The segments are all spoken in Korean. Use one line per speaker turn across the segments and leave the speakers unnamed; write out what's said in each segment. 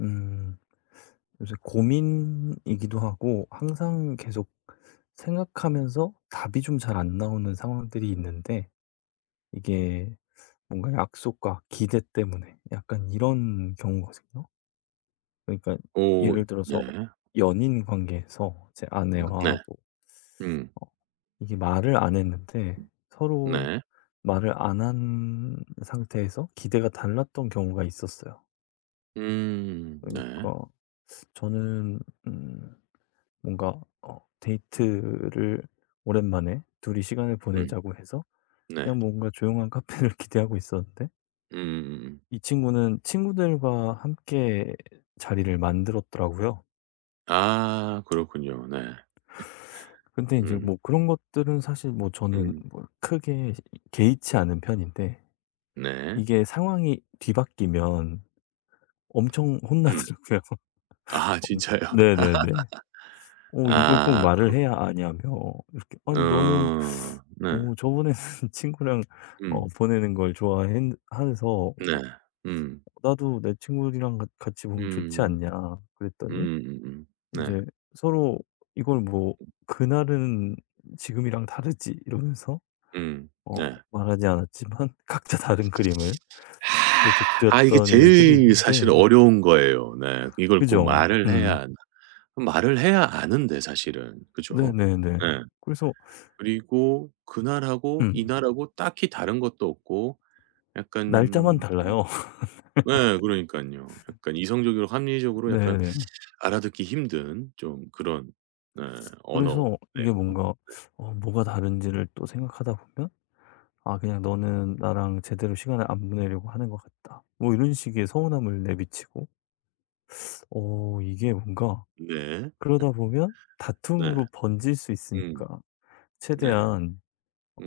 음. 요새 고민이기도 하고 항상 계속 생각하면서 답이 좀 잘 안 나오는 상황들이 있는데 이게 뭔가 약속과 기대 때문에 약간 이런 경우거든요. 그러니까
오.
예를
네.
들어서 연인 관계에서 제
네.
아내와 뭐
음.
어 이게 말을 안 했는데 서로
네.
말을 안 한 상태에서 기대가 달랐던 경우가 있었어요.
음. 네.
그러니까 저는 음 뭔가 데이트를 오랜만에 둘이 시간을
음.
보내자고 해서
네.
그냥 뭔가 조용한 카페를 기대하고 있었는데
음음음음.
이 친구는 친구들과 함께 자리를 만들었더라고요.
아, 그렇군요. 네.
근데 이제
음.
뭐 그런 것들은 사실 뭐 저는
음.
뭐 크게 개의치 않은 편인데
네.
이게 상황이 뒤바뀌면 엄청
음.
혼나더라고요.
아, 진짜요?
네네네. 이걸 꼭
아
말을
그렇
해야 아냐며 이렇게 "아니 너는
어. 네.
오 저번에는 친구랑
음.
보내는 걸 좋아했 해서
네. 음.
나도 내 친구들이랑 같 같이 보면 좋지
음.
않냐." 그랬더니
음음음.
이
네.
제 서로 이걸 뭐 "그날은 지금이랑 다르지." 이러면서
음.
어
네.
말하지 않았지만 각자 다른 그림을 그렇게
아, 이게
그렸던 일들이
제일
있는데
사실 어려운 거예요. 네. 이걸 꼭
그죠?
말을
음.
해야 말을 해야 아는데, 사실은. 그죠?
네네네.
예.
그래서
그리고 그날하고
음.
이날하고 딱히 다른 것도 없고 약간.
날짜만 달라요.
예, 그러니깐요. 약간 이성적이고 합리적으로 약간
네.
알아듣기 힘든 좀 그런, 네, 언어네요.
그래서 이게 뭔가 뭐가 다른지를 또 생각하다 보면 아 그냥 "너는 나랑 제대로 시간을 안 보내려고 하는 것 같다." 뭐 이런 식의 서운함을 내비치고 이게 뭔가
네.
그러다 보면
네.
다툼으로 번질 수
음.
있으니까
네.
최대한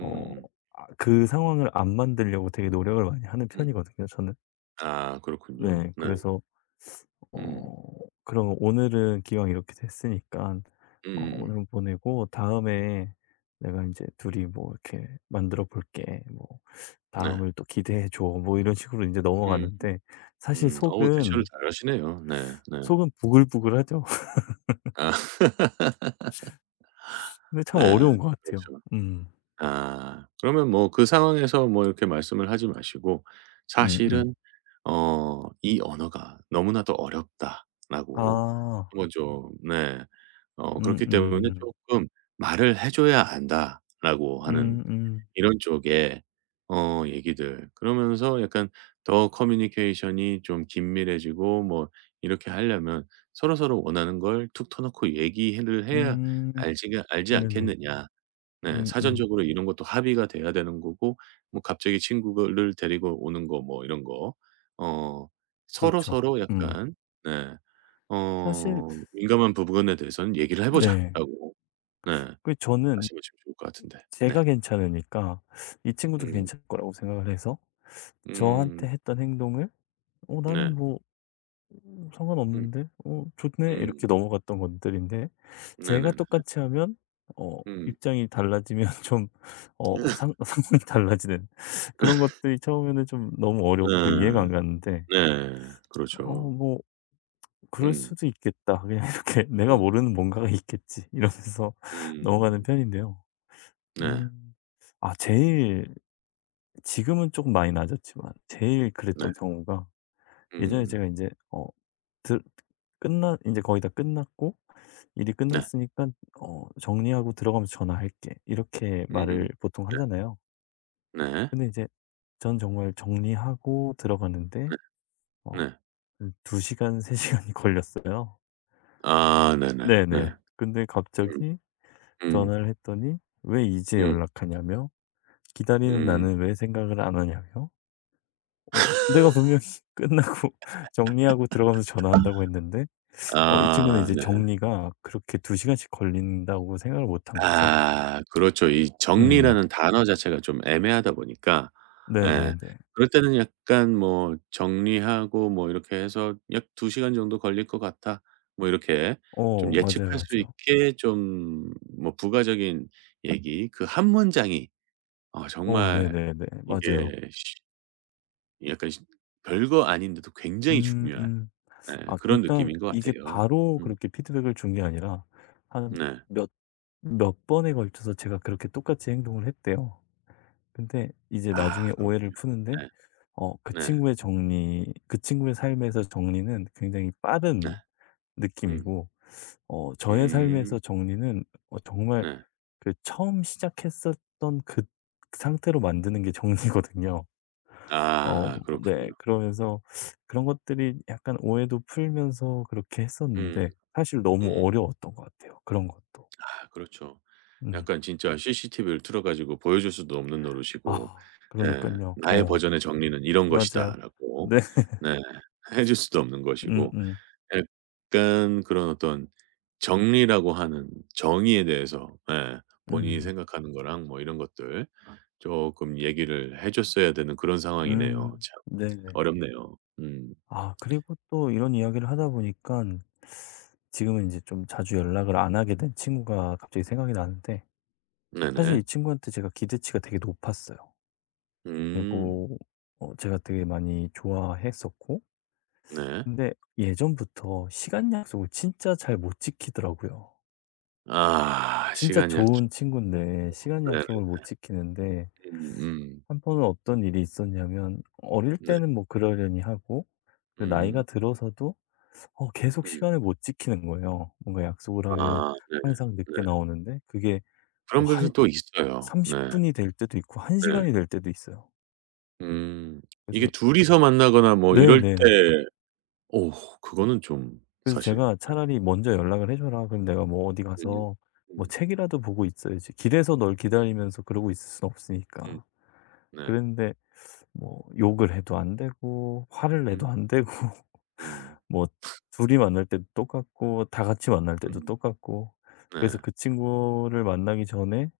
어 아 그 상황을 안 만들려고 되게 노력을 많이 하는
음. 음.
편이거든요 저는.
아, 그렇군요.
네.
네.
그래서
음.
어 그럼 오늘은 기왕 이렇게 됐으니까
음음음.
오늘 보내고 다음에 내가 이제 "둘이 뭐 이렇게 만들어 볼게. 뭐
네.
다음을 또 기대해 줘." 뭐 이런 식으로 이제
음.
넘어가는데 사실
음. 어우, 대처를
속은
잘하시네요. 네. 네.
속은 부글부글하죠.
아.
근데
네.
참 어려운 것 같아요.
그렇죠.
음.
아. 그러면 뭐 그 상황에서 뭐 이렇게 말씀을 하지 마시고,
음음.
"사실은 어 이 언어가 너무나도 어렵다."라고
아.
한번 좀, 네, 어
음
"그렇기 때문에
음.
조금 말을 해 줘야 안다."라고 하는
음.
이런 쪽의 어 얘기들. 그러면서 약간 더 커뮤니케이션이 좀 긴밀해지고 뭐 이렇게 하려면 서로서로 원하는 걸 툭 터놓고 얘기를 해야
음,
알지
음, 네네.
않겠느냐. 네.
음음.
사전적으로 이런 것도 합의가 돼야 되는 거고, 뭐 갑자기 친구를 데리고 오는 거 뭐 이런 거. 어
그렇죠.
서로서로
음.
약간, 네,
사실
어 "민감한 부분에 대해서는 얘기를 해
네.
보자."라고, 네,
그 저는
말씀하시면 좋을 것 같은데. 네.
제가 괜찮으니까 이 친구도
음.
괜찮을 거라고 생각을 해서 저한테
음.
했던 행동을
네.
나는 뭐
음.
상관없는데 좋네
음.
이렇게 넘어갔던 것들인데 제가
네네네.
똑같이 하면 어
음.
입장이 달라지면 좀 어 상 상황이 달라지는 그런 것들이 처음에는 좀 너무 어렵고 이해가
음.
안 갔는데
네.
'어
그렇죠.
뭐 그럴
음.
수도 있겠다. 그냥 이렇게 내가
음.
모르는 뭔가가 있겠지.' 이러면서 넘어가는
음.
편인데요.
네.
음. 아 제일 지금은 조금 많이 나았졌지만 제일
네.
그랬던 경우가 예전에
음.
제가 이제어 들 끝나 이제 거의 다 끝났고 일이
네.
끝났으니까 "정리하고 들어가면서 전화할게." 이렇게
음음.
말을 보통
네.
하잖아요.
네.
근데 이제 전 정말 정리하고 들어가는데
네.
어
네.
두2 시간 3 시간이 걸렸어요.
아 네네. 네.
네네. 근데
음.
갑자기
음.
전화를 했더니 왜 이제
음.
연락하냐며 기다리는
음.
나는 왜 생각을 안 하냐며 어 내가 분명히 끝나고 정리하고 들어가면서 전화한다고 했는데 이 친구는
아
이제
네.
정리가 그렇게 2 시간씩 걸린다고 생각을 못한 거죠.
아, 그렇죠. 이
음.
정리라는 단어 자체가 좀 애매하다 보니까. 예.
네네네.
그럴 때는 약간 뭐 정리하고 뭐 이렇게 해서 약 2 시간 정도 걸릴 것 같아. 뭐 이렇게 좀
어 맞아요,
예측할 수
맞아요.
있게 좀 뭐 부가적인 얘기, 그 한 문장이 어
어
정말
네네네.
이게
맞아요.
쉬 약간 시 별거 아닌데도 굉장히
음
중요한,
음.
네,
아 그러니
그런
까
느낌인 것
이게
같아요.
바로
음.
그렇게 피드백을 준 게 아니라 한
네.
몇 몇 번에 걸쳐서 제가 그렇게 똑같이 행동을 했대요. 근데 이제 나중에
아,
오해를
그렇군요.
푸는데
네.
그
네.
친구의 정리 그 친구의 삶에서 정리는 굉장히
네.
빠른
음.
느낌이고 저의
음.
삶에서 정리는 정말
네.
그 처음 시작했었던 그 상태로 만드는 게 정리거든요. 어
아,
네.
그렇군요.
그러면서 그런 것들이 약간 오해도 풀면서 그렇게
음.
했었는데 사실 너무
음음.
어려웠던 것 같아요, 그런 것도.
아, 그렇죠.
음.
약간 진짜 CCTV를 틀어 가지고 보여줄 수도 없는 노릇이고.
아
예,
그러니깐요.
나의
어
버전의 정리는 이런
맞아요.
것이다라고,
네.
네, 해줄 수도 없는
음음.
것이고
음.
약간 그런 어떤 정리라고 하는 정의에 대해서, 예, 본인이
음.
생각하는 거랑 뭐 이런 것들 조금 얘기를 해 줬어야 되는 그런 상황이네요. 참
네네.
어렵네요. 음.
아 그리고 또 이런 이야기를 하다 보니까 지금은 이제 좀 자주 연락을 안 하게 된 친구가 갑자기 생각이 나는데 사실
네네.
이 친구한테 제가 기대치가 되게 높았어요.
음.
그리고 제가 되게 많이 좋아했었고
네.
근데 예전부터 시간 약속을 진짜 잘 못 지키더라고요.
아,
진짜
시간 약속.
좋은 친구인데 시간
네네.
약속을 못 지키는데
음음.
한 번은 어떤 일이 있었냐면 어릴
네.
때는 뭐 그러려니 하고 그 나이가
음음.
들어서도 계속
음. 음.
시간을 못 지키는 거예요. 뭔가 약속을 하면
아 네.
항상
네.
늦게 나오는데 그게
그런
뭐
분들은
한
또 있어요. 네.
30 분이 될 때도 있고 1
네.
시간이 될 때도 있어요.
음. 이게
그래서
둘이서 만나거나 뭐 이럴
네네.
때 어 그거는 좀
그래서
사실.
제가 차라리 "먼저 연락을 해 줘라. 그럼 내가 뭐 어디
음음.
가서 뭐
음.
책이라도 보고 있어야지. 길에서 널 기다리면서 그러고 있을 순
음.
없으니까."
네.
그랬는데 뭐 욕을 해도 안 되고 화를
음.
내도 안 되고
네. 음.
뭐 둘이 만날 때도 똑같고 다 같이 만날
음.
때도
음.
똑같고 그래서
네.
그 친구를 만나기 전에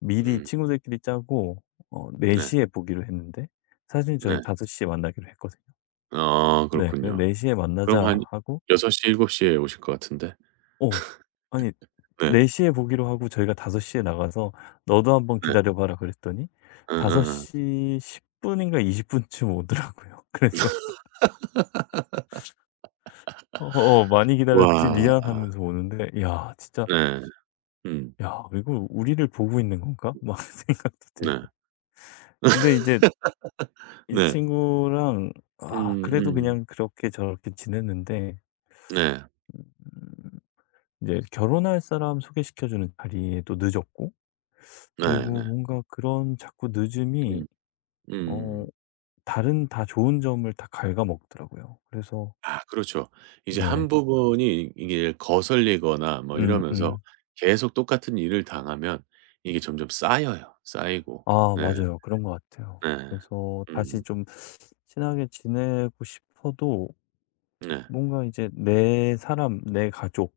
미리
음.
친구들끼리 짜고 4
네.
시에 보기로 했는데 사실
네.
저희 5 시에 만나기로 했거든요.
아,
네. 그래서
그렇군요.
"4 시에
그럼
만나자."
한
하고
6시7시에 오실 것 같은데.
어 아니 4
네.
시에 보기로 하고 저희가 5섯시에 나가서 "너도 한번
네.
기다려 봐라." 그랬더니
예예.
5:10 분인가 20 분쯤 오더라고요. 그래서 "어 많이 기다렸지.
와.
미안." 하면서 오는데 야 진짜
네. 음.
'야 이거 우리를 보고 있는 건가?' 막 생각도
네.
들고. 근데 이제 이
네.
친구랑 아 그래도
음음.
그냥 그렇게 저렇게 지냈는데
네.
이제 결혼할 사람 소개시켜 주는 자리에 또 늦었고 그리고
네네.
뭔가 그런 자꾸 늦음이
음.
어
음.
다른 다 좋은 점을 다 갉아먹더라고요. 그래서
아, 그렇죠. 이제
네.
한 부분이 이게 거슬리거나 뭐
음
이러면서
음.
계속 똑같은 일을 당하면 이게 점점 쌓여요. 쌓이고.
아
네.
맞아요. 그런 것 같아요.
네.
그래서 다시
음.
좀 친하게 지내고 싶어도
네.
뭔가 이제 내 사람, 내 가족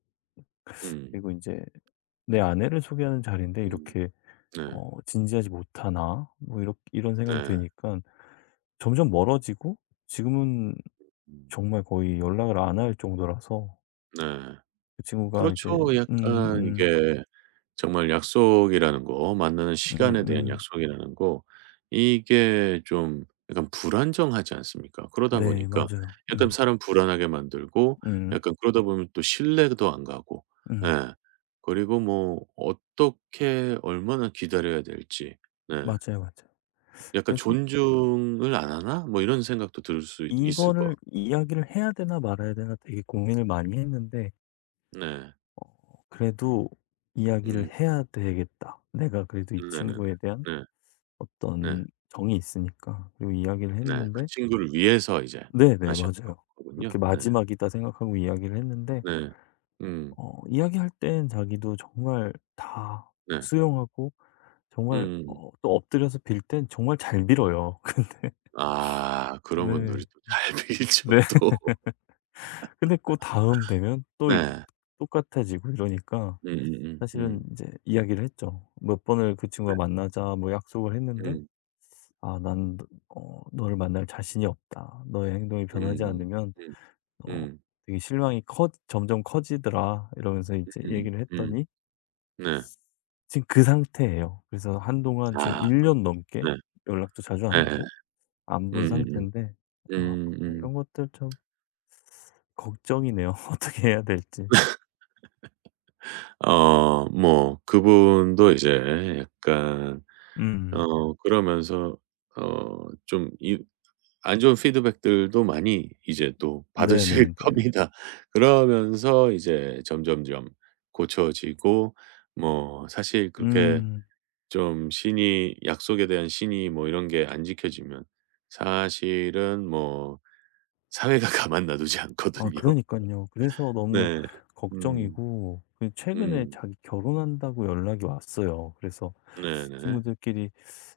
음.
그리고 이제 내 아내를 소개하는 자리인데
음.
이렇게
네.
'진지하지 못하나?' 뭐 이렇 이런 생각이 드
네.
니까 점점 멀어지고 지금은
음.
정말 거의 연락을 안 할 정도라서
네.
그 친구가 이제
그렇죠.
음
약간
음.
이게 정말 약속이라는 거, 만나는 시간에 대한
음음.
약속이라는 거 이게 좀 약간 불안정하지 않습니까? 그러다
네
보니까
맞아요.
약간
음.
사람 불안하게 만들고
음.
약간. 그러다 보면 또 신뢰도 안 가고.
음.
예. 그리고 뭐 어떻게 얼마나 기다려야 될지. 네.
맞아요, 맞아요.
약간
그래서
'존중을 안 하나?' 뭐 이런 생각도 들 수 있을 것 같.
이거를 이야기를 해야 되나 말아야 되나 되게 고민을 많이 했는데
네.
어 그래도
음.
'이야기를 해야 되겠다. 내가 그래도 이
네네네.
친구에 대한
네. 네.
어떤 정이 있으니까.' 그리고 이야기를
네. 그
했는데
친구를 위해서 이제
네네.
하셨던
맞아요. 그렇게
거군요. 네.
'마지막이다.' 생각하고 이야기를 했는데
네. 음.
이야기할 땐 자기도 정말 다
네.
수용하고 정말
음음.
또 엎드려서 빌 땐 정말 잘 빌어요.
아, 그런
근데
분들이 또 잘 빌죠
네. 네.
또.
근데 그 다음 되면 또
네.
똑같아지고 이러니까 사실은
음.
이제 이야기를 했죠. 몇 번을 그 친구와 만나자 뭐 약속을 했는데
음.
"아 난 너 너를 만날 자신이 없다. 너의 행동이
음.
변하지
음.
않으면
음.
어 되게 실망이 커 점점 커지더라." 이러면서 이제
음.
얘기를 했더니
네.
지금 그 상태예요. 그래서 한동안 지금
아,
1년
그렇군요.
넘게
네.
연락도 자주 안
예예.
하고 안 본
음음음.
상태인데
음음.
이런 것들 좀 걱정이네요. 어떻게 해야 될지.
어 뭐 그분도 이제 약간
음.
어 그러면서 어좀이 안 좋은 피드백들도 많이 이제 또 받으실
네네네.
겁니다. 그러면서 이제 점점점 고쳐지고 뭐. 사실 그렇게
음.
좀 신이, 약속에 대한 신이 뭐 이런 게 안 지켜지면 사실은 뭐 사회가 가만 놔두지
아
않거든요.
그러니깐요. 그래서 너무
네. 음.
걱정이고 그 최근에
음.
자기 결혼한다고 연락이 왔어요. 그래서
네네.
친구들끼리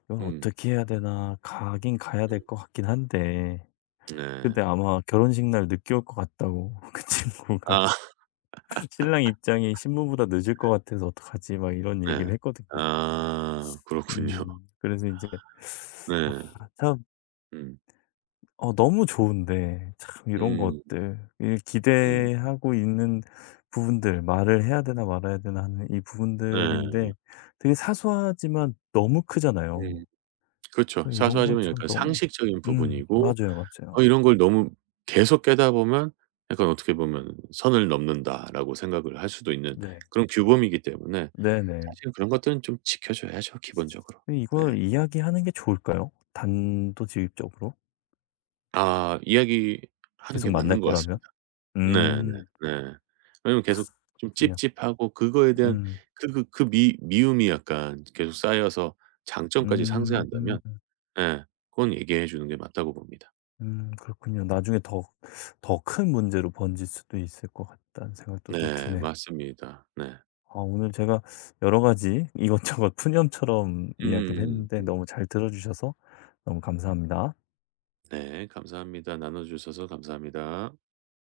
'이걸
음.
어떻게 해야 되나.' 가긴 가야 될 것 같긴 한데
네.
근데 아마 결혼식 날 늦게 올 것 같다고 그 친구가
아.
"신랑 입장이 신부보다 늦을 것 같아서 어떡하지?" 막 이런
네.
얘기를 했거든요.
아, 그렇군요.
그래서 이제아
네.
참
음.
너무 좋은데 참 이런
음.
것들 이
음.
기대하고 있는 부분들 '말을 해야 되나 말아야 되나.' 하는 이
네.
부분들인데 되게 사소하지만 너무 크잖아요.
음. 그렇죠.
그래서 이런 거
사소하지만
참
약간
너무
상식적인 부분이고
맞아요,
어
맞아요.
이런 걸 너무 계속 깨다 보면 약간 어떻게 보면 '선을 넘는다.'라고 생각을 할 수도 있는
네.
그런 규범이기 때문에
네네.
사실 그런 것들은 좀 지켜줘야죠, 기본적으로.
근데
네.
이걸 이야기하는 게 좋을까요? 단도직입적으로?
아, 이야기하는 게
계속 만날
맞는 것
거라면?
같습니다. 네네.
음.
네. 네. 왜냐면 계속 좀
그냥
찝찝하고 그거에 대한
음.
그 미 미움이 약간 계속 쌓여서 장점까지
음.
상쇄한다면, 예, 그건 얘기해 주는 게 맞다고 봅니다.
그렇군요. 나중에 더 큰 문제로 번질 수도 있을 것 같다는 생각도 또
네,
드네요.
맞습니다. 네.
아 오늘 제가 여러 가지 이것저것 푸념처럼 이야기를
음.
했는데 너무 잘 들어 주셔서 너무 감사합니다.
네. 감사합니다. 나눠 주셔서 감사합니다.